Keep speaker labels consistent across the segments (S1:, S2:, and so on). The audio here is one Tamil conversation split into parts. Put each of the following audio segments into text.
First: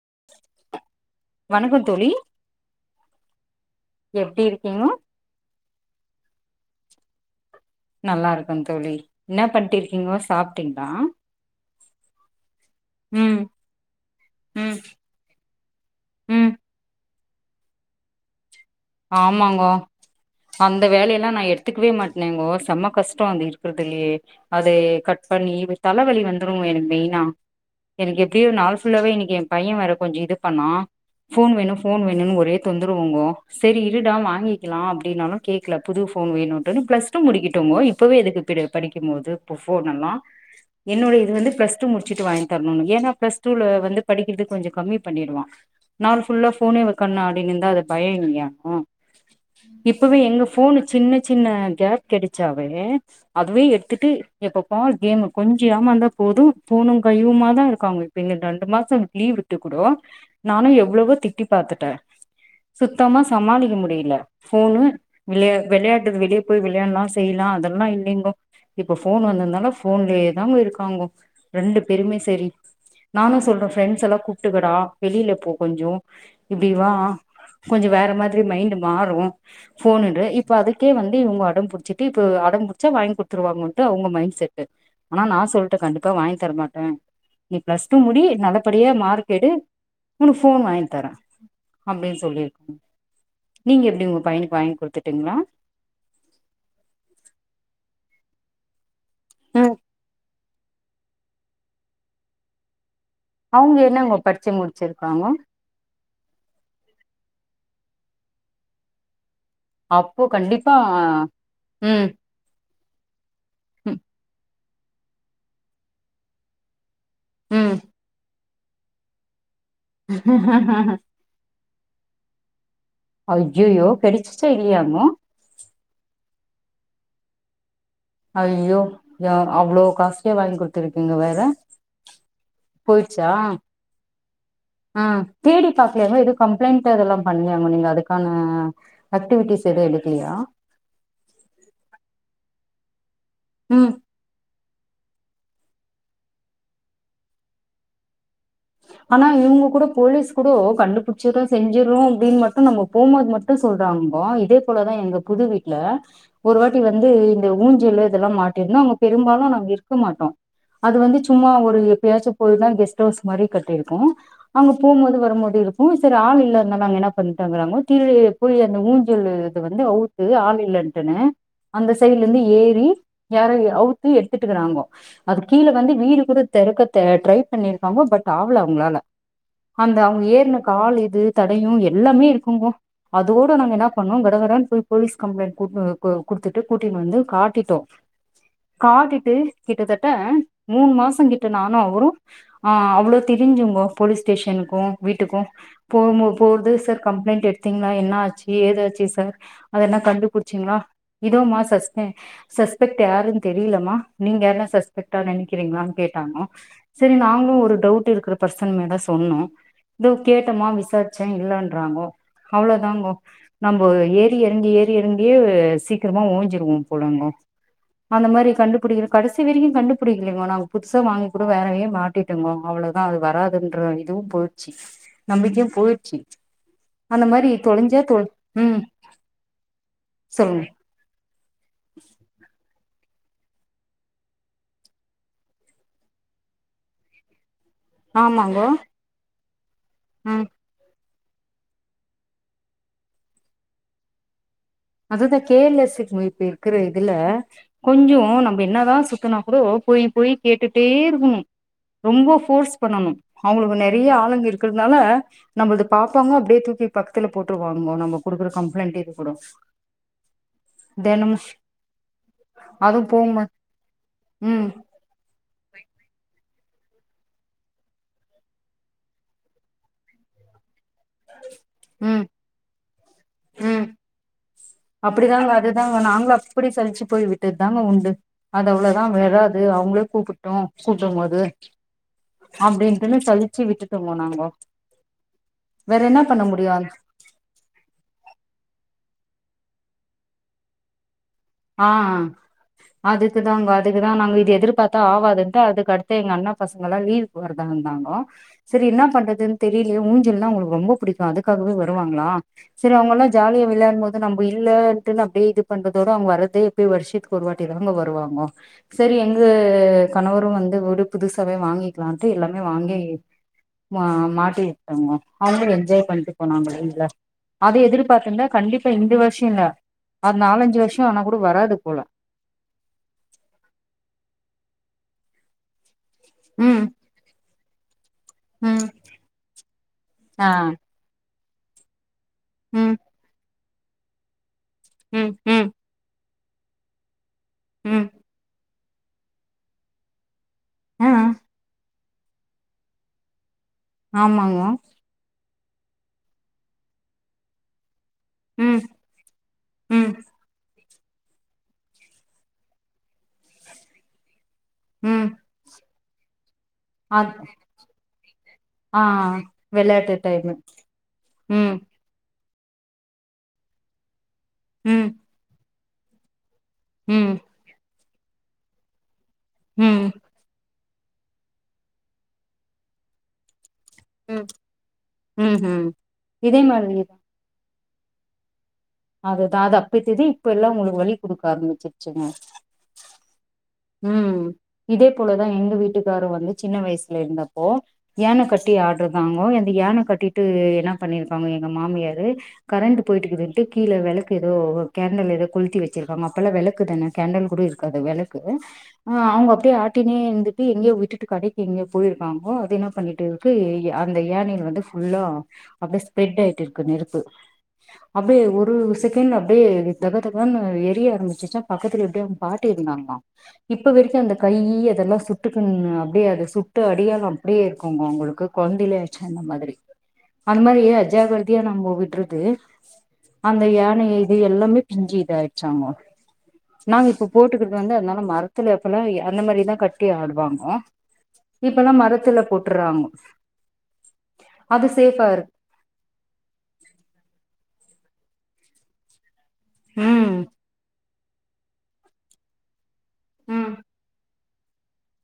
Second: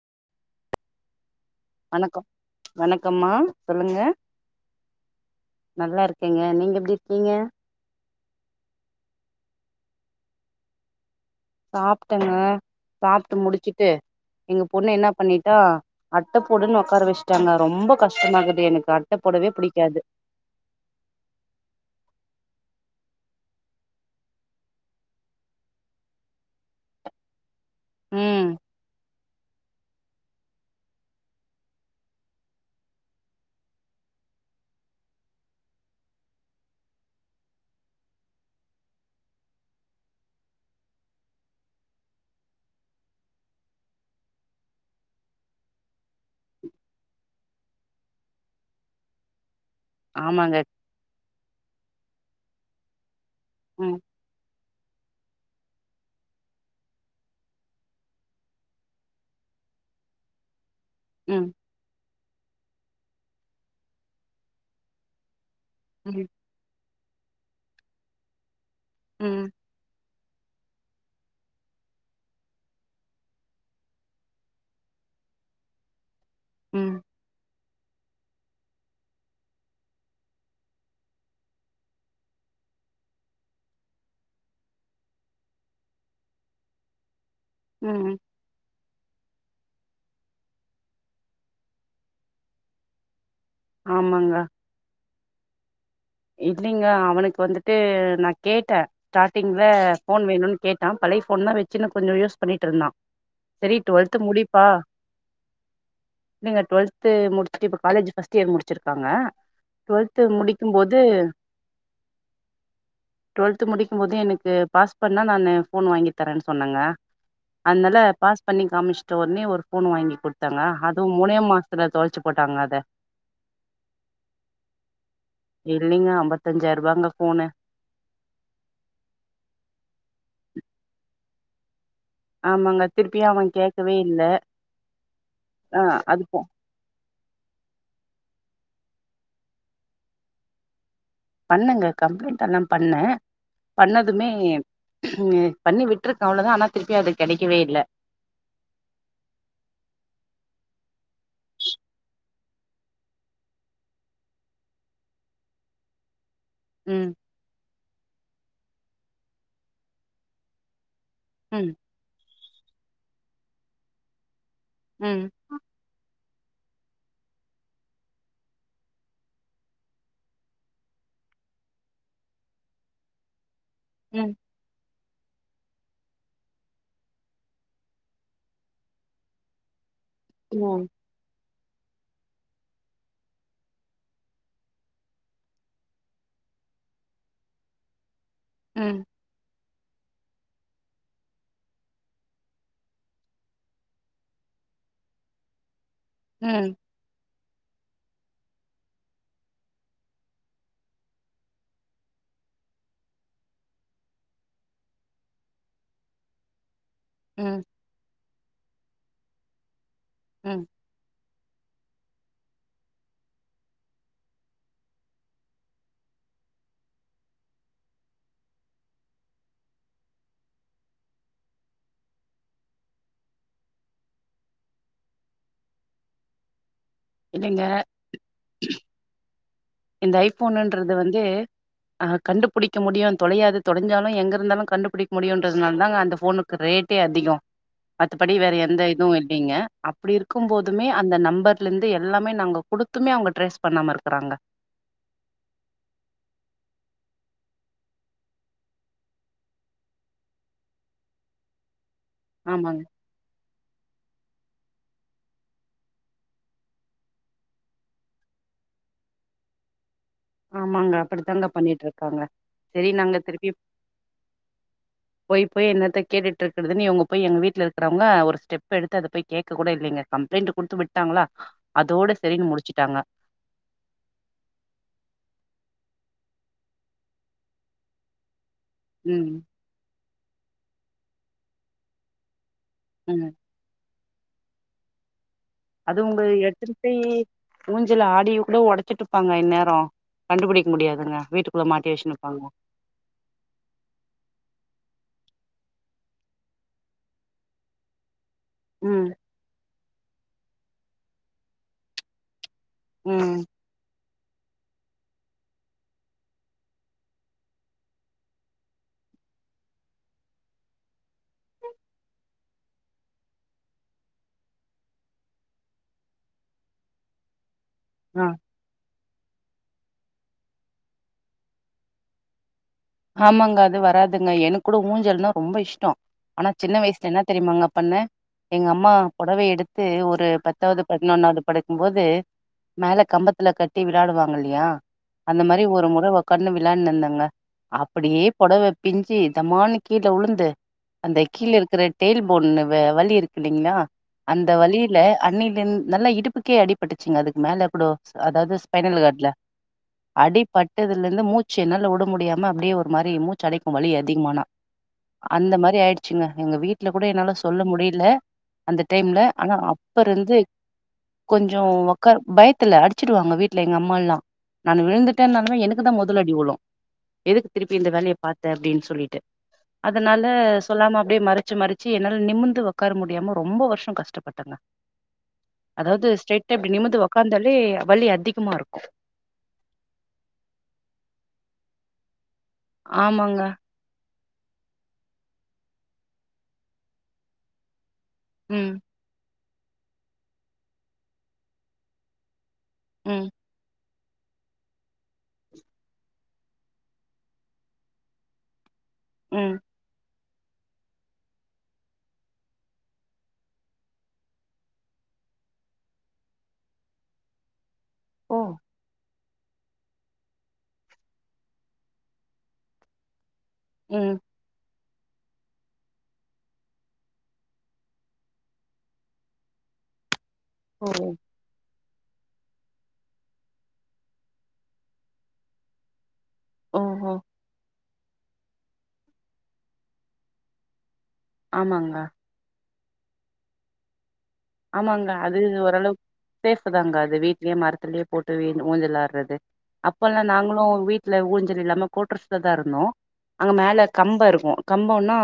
S1: [inaudible] தோழி
S2: வணக்கம் வணக்கம்மா சொல்லுங்க
S1: எப்டி இருக்கீங்கோ
S2: நல்லா இருக்கேங்க நீங்க எப்டி இருக்கீங்க
S1: நல்லா இருக்கு தோழி என்ன பண்டு இருக்கீங்கோ சாப்ட்டீங்களா
S2: சாப்ட்டங்க சாப்ட்டு
S1: ம்
S2: முடிச்சுட்டு எங்க
S1: ம்
S2: பொண்ணு என்ன பண்ணிட்டா அட்ட
S1: ம்
S2: பொடுன்னு உக்கார வச்சுட்டாங்க ரொம்ப கஷ்டமாக்கு
S1: ஆமாங்க அந்த வேலையெல்லா நா எடுத்துக்கவே மாட்டேனேங்கோ செம்ம கஷ்டொ அது இருக்குறதுலயே அதே கட் பண்ணி வெ தலவலி வந்துடு எனக்கு மெயினா எனக்கு எப்டியோ
S2: ம்
S1: ஒரு நாள் ஃபுல்லாவே இன்னைக்கி பைய வேற கொஞ்ச இது பண்ணா ஃபோன் வேணு ஃபோன் வேணுனு ஒரே தொந்தருவுங்கோ சரி இருடா வாங்கிக்கலா அப்டின்னாலு கேக்கல புது ஃபோன் வேணுட்டுன்னு பிளஸ் டூ முடிக்கிட்டோங்கோ இப்போவே எதுக்கு பிடி படிக்கும் போது இப்பொ ஃபோன் எல்லா என்னோட இது வந்து பிளஸ் டூ முடிச்சுட்டு வாங்கி தரணுனு ஏன்னா பிளஸ் டூல வந்து படிக்கிறதுக்கு கொஞ்சொ கம்மி பண்ணிடுவா நாள் ஃபுல்லா ஃபோனே வைக்கனுனு ஆடினிந்தா அது பய இல்லயா லாக்கோ இப்பவே எங்க
S2: ஆமாங்க
S1: ஃபோனு சின்ன சின்ன கேப் கெடச்சாவே அதுவே
S2: ம்
S1: எடுத்துட்டு எப்பப்பா கேமு கொஞ்ச ஏமாந்த போது ஃபோனு கைவுமா தா இருக்காங்க இப்ப இந்த ரெண்டு மாச லீவ் விட்டு கூடோ நானு எவ் வளவு திட்டி
S2: ம்
S1: பாத்துட்டே சுத்தமா சமாளிக்க முடியில ஃபோனு விள வெளையாடுறது
S2: ம்
S1: வெளியே போய் வெளையாட்லா செய்லா அதெல்லா இல்லைங்கோ இப்ப ஃபோன்
S2: ம்
S1: வந்திருந்தாலா ஃபோன்லயே தாங்க இருக்காங்கோ ரெண்டு பேருமே சரி நானு சொல்றே ஃப்ரெண்ட்ஸ் எல்லா கூப்ட்டுக்கடா வெளியில இப்போ கொஞ்சோ இப்டிவா
S2: ம்
S1: கொஞ்சோ வேற மாதிரி மைண்டு மாறு ஃபோன் எடு இப்ப அதுக்கே வந்து இவங்க அடம்பிடிச்சிட்டு இப்ப அடம் புடிச்சா வாங்கி கொடுத்துருவாங்கன்ட்டு அவங்க மைண்ட் செட்டு ஆனா நா சொல்ட்டே கண்டிப்பா வாங்கி தர மாட்டே நீ பிளஸ் டூ
S2: ம்
S1: முடி நல்லபடியா மார்க் எடு உனக்கு ஃபோன் வாங்கி தரே அப்டின்னு சொல்லி நீங்க எப்டி உங்க பையனுக்கு வாங்கி குடுத்துட்டீங்களா
S2: இல்லலைங்க அவனுக்கு வந்துட்டு நா கேட்டே ஸ்டார்ட்டிங்ல
S1: ம்
S2: ஃபோன் வேணுனு கேட்டா பழைய ஃபோன் தா வச்சுன்னு கொஞ்சொ யூஸ் பண்ணிட்டு இருந்தா சரி
S1: அவங்க என்னங்க
S2: டுவெல்த்
S1: படிச்சு முடிச்சிருக்காங்க
S2: நீங்க டுவெல்து முடிச்சுட்டு இப்ப காலேஜு ஃபர்ஸ்ட் இயர் முடிச்சிருக்காங்க டுவெல்து முடிக்கும் போ
S1: ஆ ம்
S2: டுவெல்து
S1: ம்
S2: முடிக்கும் போது எனக்கு பாஸ் பண்ணா நானு ஃபோன் வாங்கி தரேன்னு சொன்னங்க
S1: ம்
S2: அனால பாஸ் பண்ணி காமிச்சிட்ட ஒடனே ஒரு ஃபோன் வாங்கி குடுத்தேங்க அதுவு மூனே மாச் த்துல தொலச்சு போட்டாங்க அத
S1: ஐயய்யோ கேட்டசிச்சா இல்லையாங்கோ
S2: இல்லைங்க அம்பத்தஞ்சாயிர ரூபாங்க ஃபோனு
S1: ஐயோ ஏ அவ்ளோ காஸ்ட்லியா வாங்கி குடுத்துருக்கீங்க வேற
S2: ஆமாங்க திருப்பியு அவ கேக்கவே இல்ல
S1: அ தேடி
S2: ஆ
S1: பாக்லியாங்க
S2: அது
S1: எது
S2: போ
S1: கம்ப்ளைண்ட் அதெலா பண்ணாங்க நீங்க அதுக்கான அக்டிவிட்டீஸ் எது எடுக்லியா
S2: பண்ணங்க கம்ப்ளைண்ட் அல்லாம் பண்ண
S1: ம்
S2: பண்ணதுமே உம் பண்ணி விட்ருக்க அவ்ளதா ஆனா திருப்பி அது கெடைக்கவே இல்ல
S1: [inaudible] ஆனா இவுங்க கூட போலீஸ் கூடோ கண்டுபுடிச்சிறோ செஞ்சிர்றோ அப்டின் மட்டு நம்ம போம்போது மட்டு சொல்றாங்க இப்போ இதேபோலதா எங்க புது வீட்ல ஒரு வாட்டி வந்து
S2: ம்
S1: இந்த ஊஞ்சலு இதெலா மாட்டிருந்தோ அங்க பெரும்பாலு நாங்க இருக்க மாட்டோ அது வந்து சும்மா
S2: ம்
S1: ஒரு எப்பியாச்ச போய்தா கெஸ்ட் ஹவுஸ் மாரி கட்டிருக்கு அங்க போம்போது
S2: ம்
S1: வரம்போது இருக்கு சரி ஆளு கிழ இருந்தனா அங்க என்னாப் பண்ட்டாக்கறாங்கோ கீழியேப்போய் அந்த ஊஞ்சலு இது வந்து அவுத்து ஆள் இல்லன்ட்டுனு அந்த சைல்ல இந்து ஏறி யாரோ அவுத்து
S2: ம்
S1: எடுத்துட்டுக்கிறாங்கோ அதுக் கீழ வந்து வீடு கூட தெறக்க தே ட்ரை பண்ணி க்காங்கோ பட் ஆவல அவுங்ளால அந்த அவுங்க ஏர்ன
S2: ம்
S1: கால் இது தடையு எல்லாமே இருக்குங்கோ அதோட நாங்க என்ன பண்ணோ கட கடன் போய் போலீஸ் கம்ளைண்ட் குத்ட் கு கு குடுத்துட்டு கூட்டின் வந்து காட்டிட்டோ
S2: ம்
S1: காட்டிட்டு கிட்டத்தட்ட மூனு மாச கிட்ட நானு அவுரு ஆ அவ்ளோ திரிஞ்சுங்கோ போலீஸ் ஸ்டேஷனுக்கு வீட்டுக்கு போம்போ போர்து
S2: ம்
S1: சர் கம்ப்ளைண்ட் எட்த் திங்ளா என்ன ஆச்சி ஏதாச்சி சர் அத என்ன கண்டுபிடிச்சீங்ளா இதோமா சஸ் அ சஸ்பெக்ட் யாருன் தெரிலமா நீங்க யார்னா சஸ்பெக்ட்டா நெனைக்கிறீங்ளான் கேட்டாங்க சேரி நா
S2: ம்
S1: ஒரு டவுட் இருக்கிற பர்சன் மேல சொன்னோ இதோ
S2: ம்
S1: கேட்டம்மா விசார்ச்சே இல்லன்றாங்கோ அவ்ளோதாங்கோ நம்ம ஏறி இறங்கி ஏறி இறங்கியே சீக்கிரமா ஓஞ்சிருவோம் போலங்கோ அந்த மாரி கண்டுபிடிக்கற கடைசி வெரைக்கு கண்டுபிடிக்கலிங்கோ நாங்க புதுசா வாங்கி கூட வேறவே மாடிட் டங்கோ அவ்ளோதா அது வராதுன்ற இதுவு போயிட்ச்சி நம்பிக்கையும் போயிட்ச்சி அந்த மாரி
S2: இல்லைங்க
S1: தொலைஞ்சா தொ உம்
S2: இந்த ஐ போனுன்றது வந்து அ கண்டுபுடிக் இக்க முடியு தொலையாது தொலஞ்சாலு எங்கருந்தாலு கண்டுபிடிக்க முடியுன்றதுனால தாங்க அந்த போனுக்கு ரேட்டே அதிக அத்துபடி வேற
S1: ஆமாங்கோ
S2: எந்த இதுவு இல்லிங்க அப்டி
S1: ம்
S2: இருக்கும்போதுமே அந்த நம்பர்லந்து எல்லாமே நாங்க குடுத்துமே அவுங்க ட்ரேஸ் பண்ணாம இருக்கறாங்க
S1: அதுதா கேர்லஸ்சு இப்ப இருக்கிற இதுல கொஞ்சோ நம்ம என்னதா சுத்தனா கூடோ போய் போய் கேட்டுட்டே இருக்குனு ரொம்ப ஃபோர்ஸ்
S2: ஆமாங்க
S1: பண்ணுனு அவுங்ளுக்கு நெறைய ஆளுங்க இருப் இருக்கறனால நம்முள்து பாப்பாங்க அப்டியே தூக்கி பக்கத்துல போட்ருவாங்கோ நம்ம குடுக்குற கம்ப்ளைண்ட்டு இது கூட
S2: ஆமாங்க
S1: தெனமு
S2: அப்டித்தாங்க பண்ணிட்ருக்காங்க செரி
S1: அதுவு
S2: நாங்க
S1: போகும்போ
S2: திருப்பியு
S1: ம்
S2: போய் போய் என்னத்த கேட்டுட் ட்ருக்குறதுன்னு இவுங்க போய் எங்க வீட்ல இருக்றவுங்க ஒரு ஸ்டெப் எடுத்து அத போய் கேக்க கூட இல்லிங்க கம்ப்ளைண்ட்டு குடுத்துபெட் ட்டாங்களா அதோட சரின்னு முடிச்சுட்டாங்க
S1: உம் அப்படிதாங்க அதுதாங்க நாங்ளு அப்டி சலிச்சு போய் விட்டத் தாங்க உண்டு அது அவ்ளோதா
S2: ம்
S1: வெராது அவுங்ளே கூப்புட்டு கூப்டும்போது அப்டின்ட்டுனு
S2: ம்
S1: சலிச்சி விட்டுட்டுங்கோ நாங்கோ
S2: அது
S1: வேற என்ன
S2: உங்க
S1: பண்ண முடியு
S2: எடுத்துன்டை ஊஞ்சல ஆடிய கூட ஒடச் ச்சிட்டுப்பாங்க இந்நேர கண்டுபிடிக்க முடியாதுங்க வீட்டுக்குள்ள
S1: ஆ
S2: மாட்டி வச்சுனுப்பாங்க
S1: அதுக்குதாங்க அதுக்குதா நாங்க இது எதிர்பாத் தா ஆவாதுன்ட்டு அதுக்கு அடுத்து எங்க அண்ணா பசங்கலா லீவுக்கு வறதா இந்தாங்கோ சரி
S2: ம்
S1: என்னப் பண்றதுன் தெரியலியே ஊஞ்சல்லா அவுங்ளுக்கு ரொம்ப புடிக்கு அதுக்காகவே வருவாங்ளா சரி அவுங்கலா
S2: ம்
S1: ஜாலியா விளையாட்ம்போது நம்ம இல்லன்ட்டு அப் இது பண்றதோட அவுங்க வர்றது தே எப்பியோ வருஷத்துக்கு ஒரருவாட்டி தானங்க வருவாங்கோ செரி எங்க கணவரு வந்து ஒரு புதுச வாங்கிக்லான்ட்டு எல்லாமே வாங்கி மா மாட்டிட்டங்கோ அவுங்களு என்ஜாய் பண்ட்டு போனாங்களே இல்ல அத
S2: ஆ
S1: எதிர்பாத்துந்தா கண்டிப்பா இந்த வருஷோ இல்ல அது நாலஞ்சி வருஷோ ஆனாக் கூ கு வராது போல
S2: ஆமாங்க அது வராதுங்க எனக் கூட ஊஞ்சல்னா ரொம்ப இஷ்டோ ஆனா சின்ன
S1: ம்
S2: வய்சுல என்ன தெரியுமாங்கப் பண்ண எங்க
S1: ம்
S2: அம்மா பொடவ எடுத்து ஒரு
S1: ஆ
S2: பத்தாவது பதினொன்னாவது படிக்கும்போது
S1: ம்
S2: மேல கம்பத்துல கட்டி விளாடுவாங்க இல்லியா
S1: ம்
S2: அந்த மாரி
S1: ம்
S2: ஒரு மொற ஊக்காண்ணு விளான்னுந்தங்க
S1: ம்
S2: அப்டியே பொடவ பிஞ்சி தமால்னு கீழ உலுந்து
S1: ஆ
S2: அந்த கீல இருக்குற டெயில் போன்னு வ வலி இருக்கு இல்லைங்ளா அந்த
S1: ஆமாங்க
S2: வலில அன்னில் லென் நல்லா இடுப்புக்கே அடிபட்டுச்சிங்க அதுக் மேல குடோ அதாவ்து
S1: ம்
S2: ஸ்பைனல் கார்ட்ல
S1: ம்
S2: அடி பட்டதுலருந்து மூச்சி என்னால வுட முடியாம் ம் அப்டியே ஒரு மாரி மூச்சடைக்கு வலி அதிகமானா
S1: ம்
S2: அந்த மாரி ஆயிடுச்சிங்க எங்க வீட் ல கூட என்னால
S1: அத்
S2: சொல்ல முடில அந்த
S1: ஆ
S2: டைம்ல ஆனா
S1: வெளையாட்டு
S2: அப்பருந்து
S1: டைமு
S2: கொஞ்சோ
S1: ம்
S2: ஒக்கார் பய்த் துல அடிச்சிடுவாங்க வீட்டுல எங்க அம்மால்லா நானு
S1: ம்
S2: விழுந்துட்டன்னாலுமே எனக்கு தா மெதல் அடி வுலு
S1: ம்
S2: எதுக்கு திருப்பி இந்த வேலைய பாத்த அப்டின் சொல்லிட்டு
S1: ம்
S2: அதனால சொல்லாம அப்டியே மறச்சி மறச்சி என்னால நிமிந்து ஒக்கார முடியாம ரொம்ப வருஷ் ஷோ
S1: ம்
S2: கஷ்டப்பட்டங்க
S1: ம் ம்
S2: அதாவது ஸ்டேட்டா
S1: இதே
S2: இப்டி நிமுந்து
S1: மாதிரிதா
S2: ஒக்காந்தாலே வலி அதிகமாருக்கு
S1: அதுதா அத அப்பத்தெதி இப்ப எல்லா உங்களுக்கு வலி குடுக்க ஆரம்பிச்சிச்சிங்க
S2: ஆமாங்க
S1: ம் இதே போலதா எங்க வீட்டுக்காரு வந்து சின்ன வயசுல இருந்தப்போ யான கட்டி
S2: ம்
S1: ஆட்றுக்காங்கோ அந்த யான கட்டிட்டு என்ன பண்ணிருக்காங்க எங்க மாமியாரு கரண்ட்டு
S2: ம்
S1: போயிட்டுக்குது கீல வெளக்கு ஏதோ கேண்டெல் ஏதோ கொள்த்தி வெச்சிருக்காங்க அப்போல்லா வெளக்கு தான கேண்டெல் கூட இருக்காது வெளக்கு அ அ அவுங்க
S2: ம்
S1: அப்டியே ஆட்டினே இருந்துட்டு எங்கயே விட்டுட்டு கடைக்கு எங்யோ போயிருக்காங்கோ அது என்ன பண்ணிட்டுருக்கு அந்த ஏனைல வந்து ஃபுல்லா அப்டியே ஸ்ப்ரெட் ஆய்ட்டு இருக்கு நெருப்பு
S2: ஓ
S1: அப்டியே ஒரு செக் கேன்ட் அப்டியே தகத்தகன்னு எரிய ஆரம்பிச்சிச்சா பக்கத்துல எப்டியோ அவங்க பாட்டி இருந்தாங்ளா இப்ப
S2: ம்
S1: வெரிக்கு அந்த கையி இதெல்லா சுட்டுக்குன்னு அப்டியே அது சுட்டு அடியாளோ அப்டியே இருங்குங்கு அவுங்களுக்கு கொழந்தைலே ஆச்சா என்ன மாதிரி அந்த மாதிரி
S2: ஓ
S1: அஜாக்ரதையா நம்ம விட்றது அந்த யான இது எல்லாமே பிஞ்சி இது ஆய்டச்சாமா நாங்க
S2: ஓஹோ
S1: இப்ப போட்டுக்கற் து வந்து அதனால மரத்துல அப்பல்லா அந்த மாதிரிதா கட்டி ஆடுவாங்க இப்பல்லா
S2: ஆமாங்க
S1: மரத்துல போட் டுற்றாங்கோ
S2: ஆமாங்க அது ஓரளவுக் சேஃப்ஃபுதாங்க அது வீட்லியு மரத்துலயு போட் டு ஊஞ்சல் ஆட்றது அப்பல்லா
S1: ம்
S2: நாங்களு வீட்டுல ஊஞ்சல் இல்லாம கோட்ரஸ்லதாருந்தோ அங்க
S1: ம்
S2: மேல கம்பருக்கு கம்போன்னா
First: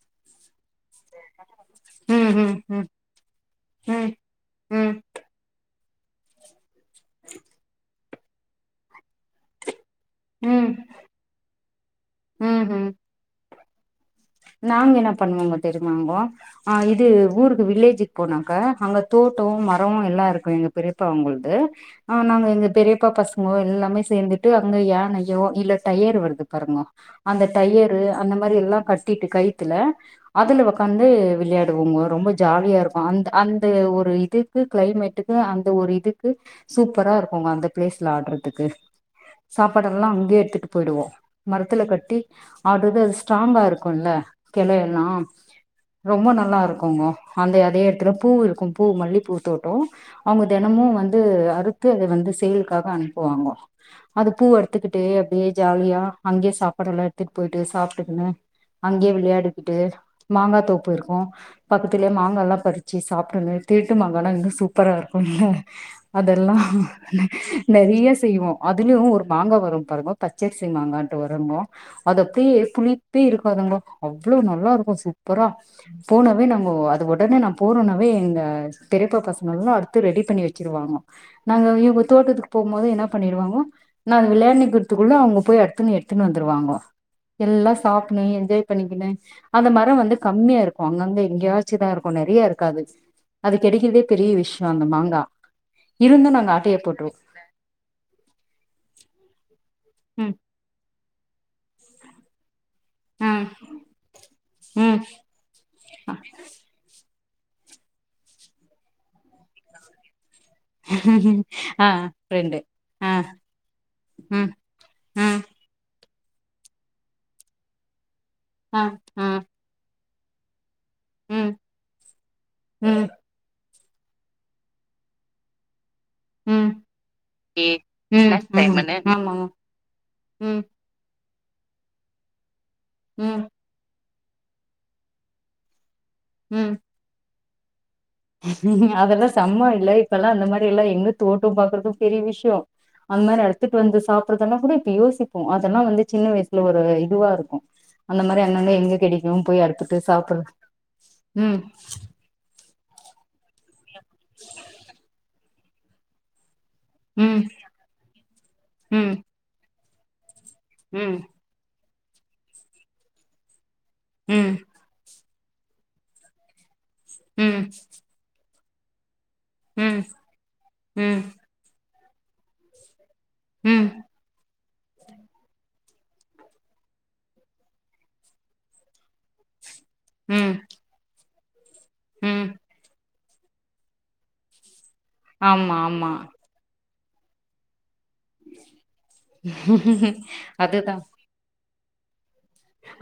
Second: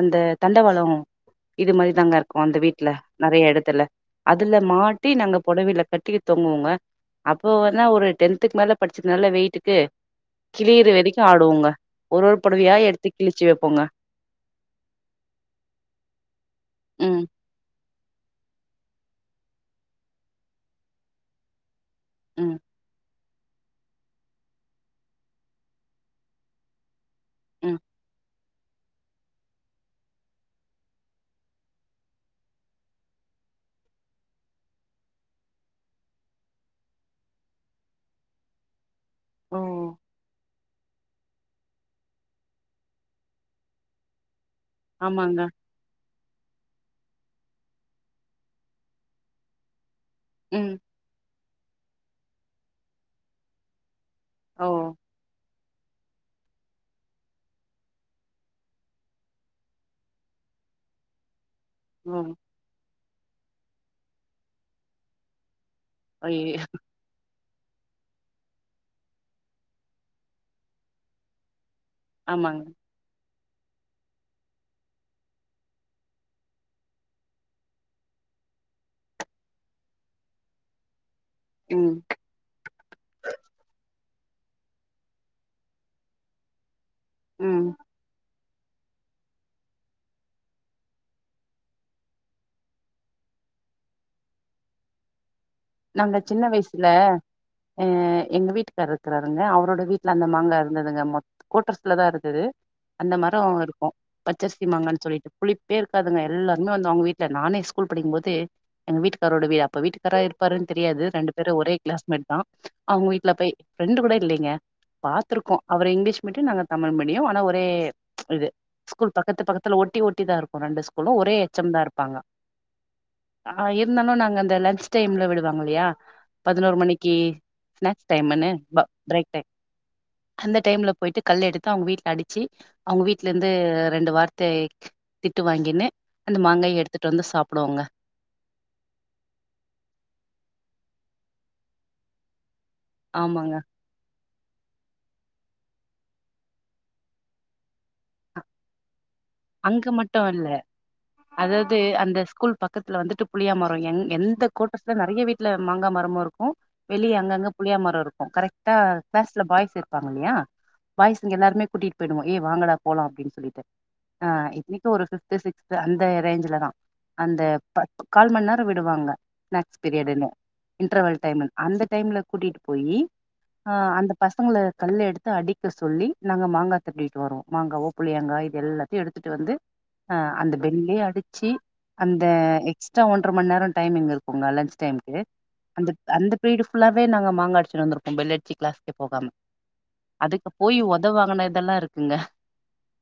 S2: அந்த தண்டவாளோ இது
S1: ம்
S2: மாதிரிதாங்கருக்குகோ
S1: ம்
S2: அந்த
S1: ம்
S2: வீட்ல நெறைய எடத்துல
S1: ம்
S2: அதுல மாட்டி நாங்க பொட வில கட்டிக் தெங்குவோங்க அப்போவ நா ஒரு டென்துக்கு மேல படிச்சதுனால்ல வெயிட்டுக்கு
S1: ம் ம்
S2: கிலிற வெரிக்கு ஆடுவோங்க ஒரு ஒரு
S1: ம்
S2: பொடவையா
S1: ம்
S2: எடுத்து கிலிச்சி வெப்போங்க
S1: நாங்க என்ன பண்ணுவோங்க தெரியுமாங்கோ அ இது
S2: ம்
S1: ஊருக்கு வில்லேஜு போனாக்கா அங்க தோட்டோ மரம் எல்லாருக்கோ எங்க பெரியப்பாங்குள்து அ நாங்க
S2: ம்
S1: எங்க பெரியப்பா பசங்கோ எல்லாமே சேந்துட்டு அங்க யானையோ இல்ல டயர் வருது பாருங்க அந்த
S2: ம்
S1: டயரு அந்த மாரி எல்லா கட் டிட்டு கயித்துல அதுல ஒக்காந்து விளியாடுவோங்கோ ரொம்ப ஜாலியாருக்கு அந்த அந்த ஒரு ஒரு இதுக்கு கிளைமேட்டுக்கு அந்த ஒரு இதுக்கு சூப்பராருக்குங்க அந்த பிளேஸ்ல ஆட்றதுக்கு
S2: ஓ
S1: சாப்பாடெல்லா அங்கயே எடுத்துட்டு போயிடுவோ மரத்துல கட்டி ஆட்றது அது ஸ்ட்ராங்காருக் குல்ல கெளையெல்லா
S2: ஆமாங்க
S1: ரொம்ப நல்லாருக்கோங்கு அந்த அதே எடத்துல பூவு இருக்கு பூ மல்லி பூ தோட்டோ அவுங்க
S2: ம்
S1: தெனமு வந்து அறுத்து அத வந்து சேல்க்காக அனுப்புவாங்கோ அது பூ
S2: ஓ
S1: எடுத்துக்கிட்டே அப்டியே ஜாலியா அங்யே சாப்பாடெல்லா எடுத்துட் போயிட்டு சாப்ட்டுக்குன்னு அங்யே விளையாடிக்கிட்டு மாங்கா தோப்பு இருக்கோ பக்கத்துல
S2: ஓ
S1: மாங்கால்லா பறிச் ச்சி சாப்பிடனனு திருட்டு மாங்கானா இன்னு சூப்பரா இருக்குல்ல அதெல்லா
S2: ஐயயோ
S1: நெறையா செய்வோ அதுலயு ஒரு மாங்கா வரு பாருங்கோ பச்சரிசி மாங்கான்ட்டு வருங்கோ அதப்படியே
S2: ஆமாங்க
S1: புளிப் ப்பே இருக்காதுங்க அவ்ளோ நல்லா இருக்கு சூப்பரா போனவே நாங்கோ அது உடனே நா போனனவே எங்க தெரியப்பா பசங்கெல்லா அடுத்து ரெடி பண்ணி வச்சுருவாங்க நாங்க
S2: ம்
S1: இவுங்க தோட்டத்துக்கு போம் போது என்னாப் பண்ணிடுவாங்கோ நானு விளையாண்ணிக்கிறதுக்குள்ள அவங்க போய் அடுத்துன்னு எடுத்துன்னு வந்துருவாங்கோ
S2: ம்
S1: எல்லா சா நி என்ஜாய் பண்ணிக்கினே அந்த மரவந்து கம்மியா இருக்கு அங்கங்க எங்கையாச்சுதா இருக்கு நெறைய இருக்காது அது கெடைக்கறதே பெரிய விஷயோ அந்த மாங்கா
S2: நாங்க
S1: இருந்து
S2: சின்ன
S1: ஆட்டைய
S2: வயசுல
S1: போட்ருவோ
S2: அ எங்க வீட்டுக்கார இருக்கிறாருங்க அவரோட வீட் ல்ல அந்த
S1: ம்
S2: மாங்கா இருந்ததுங்க மொ கோட்ர்ஸ்லதா இருந்தது அந்த
S1: ஆ
S2: மரோ இருக்கு பச்சரிசி
S1: ம்
S2: மாங்கன்னு சொல்லிட்டு புளிப்பே இருக்காதுங்க எல்லாருமே வந்து அவங்க வீட் இல்ல நானே ஸ்கூல் படிக்கும்போது எங்க வீட்டுக்காரோட வீ அப்ப வீட்டுக்காரா இரு பாருன்னு தெரியாது ரெண்டு பேரு ஒரே
S1: ஆ
S2: கிளாஸ்மேட் தா
S1: ரெண்டு
S2: அவங்க
S1: ஆ
S2: வீட்டுல போய் ஃப்ரெண்டு கூட இல்லீங்க
S1: ம் ஆ
S2: பாத்துருக்கோ அவர் இங்கிலீஷ் மீட்டு நாங்க தமிழ் மீடியோ ஆனா ஒரே இது
S1: ஆ
S2: ஸ்கூல்
S1: ஆ
S2: பக்கத்து பக்கத்தில ஒட்டி ஒட்டி தா இருக்கு ரெண்டு ஸ் கூலு ஒரே
S1: ம்
S2: எச்சம் தா இருப்பாங்க
S1: ம்
S2: அ இருந்தாலு நாங்க அந்த லன்ச் டை ம்ல விடுவாங்க இல்லயா
S1: ம்
S2: பதினோரு மணிக்கு ஸ்னேக்ஸ்
S1: ம்
S2: டைமுன்னு ப
S1: ம்
S2: ப்ரேக்
S1: ஆமாங்க
S2: டைம் அந்த
S1: ம்
S2: டைம்ல போயிட்டு கல் எடுத்து அவங்க வீட்டில அடிச்சி அவங்க
S1: ம்
S2: வீட்லிருந்து ரெண்டு வார்த்தை திட்டு வாங்கின்னு அந்த
S1: ம்
S2: மாங்காயை எடுத்துட்டு வந்து சாப்பிடுவுங்க
S1: அதெல்லா செம்ம இல்ல இப்ப எல்லா அந்த மாரி எல்லா எங்க தோட்டோ பாக்கறது பெரிய விஷயோ அந்த மாரி
S2: ஆமாங்க
S1: அடுத்துட்டு வந்து சாப் அப்புறோ பண்ணாக்கூட இப்ப யோசிப்போ அதெல்லா வந்து சின்ன வயசுல ஒரு இதுவா இருக்கு அந்த மாரி அன்னன்ன எங்க கிடை
S2: அங்க மட்டு இல்ல
S1: ம்
S2: அதாவது அந்த ஸ்கூல் பக்கத்தில வந்துட்டு புளியா மரோ எங் எந்த கோட்டர்ஸில நெறைய வீட்டில மாங்கா மரமு இருக்கு வெளியே
S1: ம்
S2: அங்கங்க புளியா மரோ இருக்கு கரெக்டா
S1: ம்
S2: கிளாஸ்ல பாய்ஸ் இருப்பாங்க இல்லையா
S1: ம்
S2: பாய்சுங்க எல்லாருமே கூட்டிட்டு போயிடுவோ ஏய் வாங்கடா போலா அப்டின்னு சொல்லிட்டு ஆ
S1: ம்
S2: இத்தினிக்கு ஒரு ஃபிஃப்து சிக்ஸ்து அந்த ரேஞ்ச்ல தா அந்த
S1: ம்
S2: ப கால் மண் நே ர விடுவாங்க ஸ்னேக்ஸ்
S1: ம்
S2: பீரியடுன்னு இன்டர்வல்
S1: ம்
S2: டைமு அந்த டைம்ல கூட்டிட்டு போயி ஆ
S1: ம்
S2: அந்த பசங்கள கல் எடுத்து அடிக்க சொல்லி நாங்க மாங்கா தட்டிட்டு வருவோ மாங்காவோ புளியங்காய் இது எல்லாத்தையு எடுத்துட்டு வந்து ஆ
S1: ம்
S2: அந்த பெல்லிலே அடிச்சு அந்த
S1: ம்
S2: எஸ்ட்ரா ஒன் ன்றை மணி நேரம் டைமி்ங் இருக்குங்க லன்ஞ் டைமுக்கு
S1: ஆமா
S2: அந்த
S1: ஆமா
S2: அந்த ப்ரீட் ஃபுல்லாவே நாங்க மாங்க அடுச்சு வந்து இரு ம் பெல் அடிச்சு கிளாஸ்க்கே போகாம அதுக்கு போயி
S1: அதுதா
S2: ஒதவாங்குனதெல்லா இருக்குங்க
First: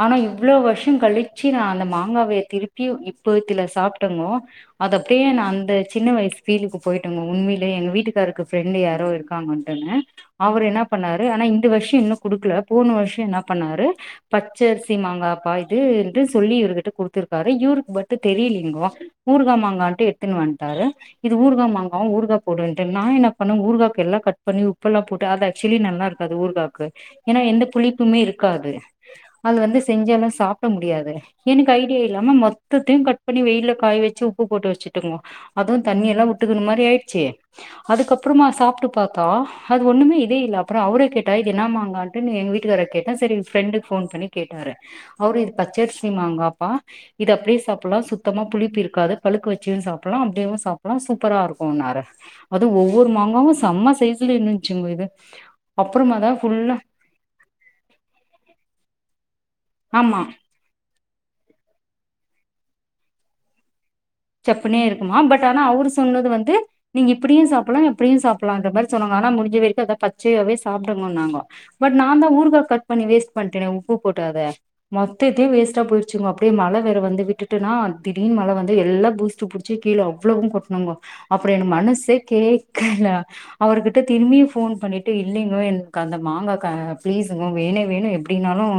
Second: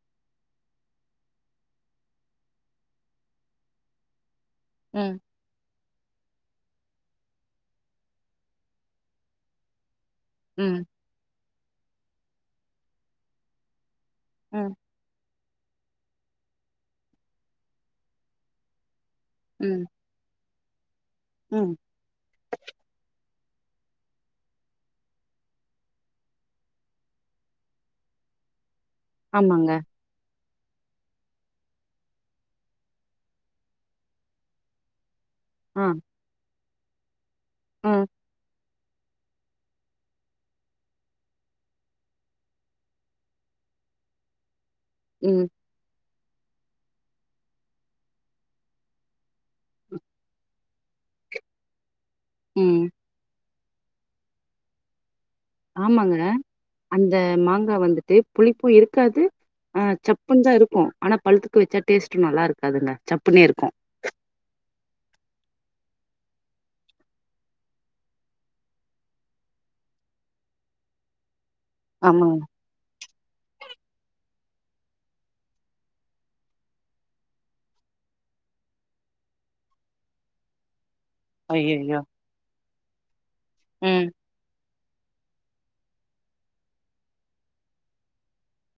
S1: ஆனா இவ்ளோ வருஷோ கழிச்சு நா அந்த மாங்காவே திருப்பி இப்பத்துல சாப்பிட்டனோ அது
S2: ம்
S1: அப்டியே நா அந்த சின்ன வயசு ஃபீல்க்கு போயிட்டங்க உண்மையிலே எங்க வீட்டுக்காருக்கு ஃப்ரெண்டு் யாரோ இருக்காங்கட்டுன்னு அவரு
S2: ம்
S1: என்ன பண்ணாரு ஆனா இந்த வர்ஷய இன்னு குடுக்கல போன வருஷய என்னாப் பண்ணாரு
S2: ம்
S1: பச்சரிசி மாங்காப்பா இதுண்டு சொல்லி இவர்கிட்ட குடுத்துருக்காரு இவருக்கு பட்டு தெரியலிங்கோ ஊறுகா
S2: ம்
S1: மாங்கான்ட்டு எடுத்துனு வன்ட்டாரு இது ஊறுகா
S2: ம்
S1: மாங்காவ ஊறுகா போடுன்ட்டு நா என்ன பண்ணோ ஊறுகாக்கு எல்லா கட் பண்ணி உப்பெல்லா போட்டு அது ஆக்சுவலி நல்லா இருக்காது ஊறுகாக்கு ஏனா எந்த புளிப்புமே இருக்காது அது
S2: ஆமாங்க
S1: வந்து செஞ்சாலு சாப் பிட முடியாது எனக்கு ஐடியா இல்லாம மொத்தையு கட் பண்ணி வெயில காய வச்சு உப்பு போட்டு வச்சுட்டுங்கோ அதுவு
S2: ஆ
S1: தண்ணி எல்லாம் வுட்டுக்குன மாரி ஆயிடுச்சு
S2: ஆ
S1: அதுக்கப்புறமா சாப்புட்டு பாத்தா அது ஒண்ணமே இதே இல்ல அப்புறோ அவுர கேட்டா இது என்ன மாங்கனுட்டு எங்க வீட்டுக்கார கேட்டா செரி ஃப்ரெண்டு ஃபோன் பண்ணி கேட்டாரு அவரு
S2: ம்
S1: இது பச்சரி சி மாங்காப்பா இது அப்டியே சாப்பிடலா சுத்தமா புளிப்பு இருக்காது பழுக்க வச்சும் சாப்பிடலா அப்டியேவு சாப் ல்லாம் சூப்பரா இருக்குன்னாரு அது
S2: ம்
S1: ஒவ்வொரு மாங்காவு செம்ம சைஸ்ல இருந்துசுங்க இது
S2: ஆமாங்க
S1: அப்புறமா தா ஃபுல்லா
S2: அந்த மாங்கா வந்துட்டு புளிப்பு இருக்காது அ
S1: ஆமா
S2: சப்புன் தா இருக்கு ஆனா பழ்த்துக்கு வெச்சா டேஸ்ட்டு நல்லா இருக்காதுங்க சப்புனே இருக்கு
S1: சப்புனே இருக்குமா பட் அனா அவுரு சொன்னது வந்து நீங்க இப்புடியு சாப்புலா எப்டியு சாப்லா இந்த மாரி சொன்னாங்க அனா முடிஞ்ச வெரிக்கு அத பச்சயாவே சாப்டுங்கோன்னாங்க பட் நாந்தா
S2: ஆமாங்க
S1: ஊறுகா கட் பண்ணி வேஸ்ட் பண்ட்டனே உப்பு போட்டு அத மொத்தத்யு வேஸ்ட்டா போயிற்ச்சுங்கோ அப்டே மழ வேற வந்து விட்டுட்டுனா திடீன் மழ வந்து எல்லா பூஸ்டு புட்ச்சி கீழ அவ்ளோவு கொட்னொங்கொ அப்ற எனு
S2: ஐயையோ
S1: மனசே கேக்கல
S2: ம்
S1: அவுர்குட்ட திருமியு ஃபோன் பண்ணிட்டு இல்லிங்கோ என்க் அந்த மாங்கா க ப்ளீஸுகு வேணே வேணு எப்டின்னாலு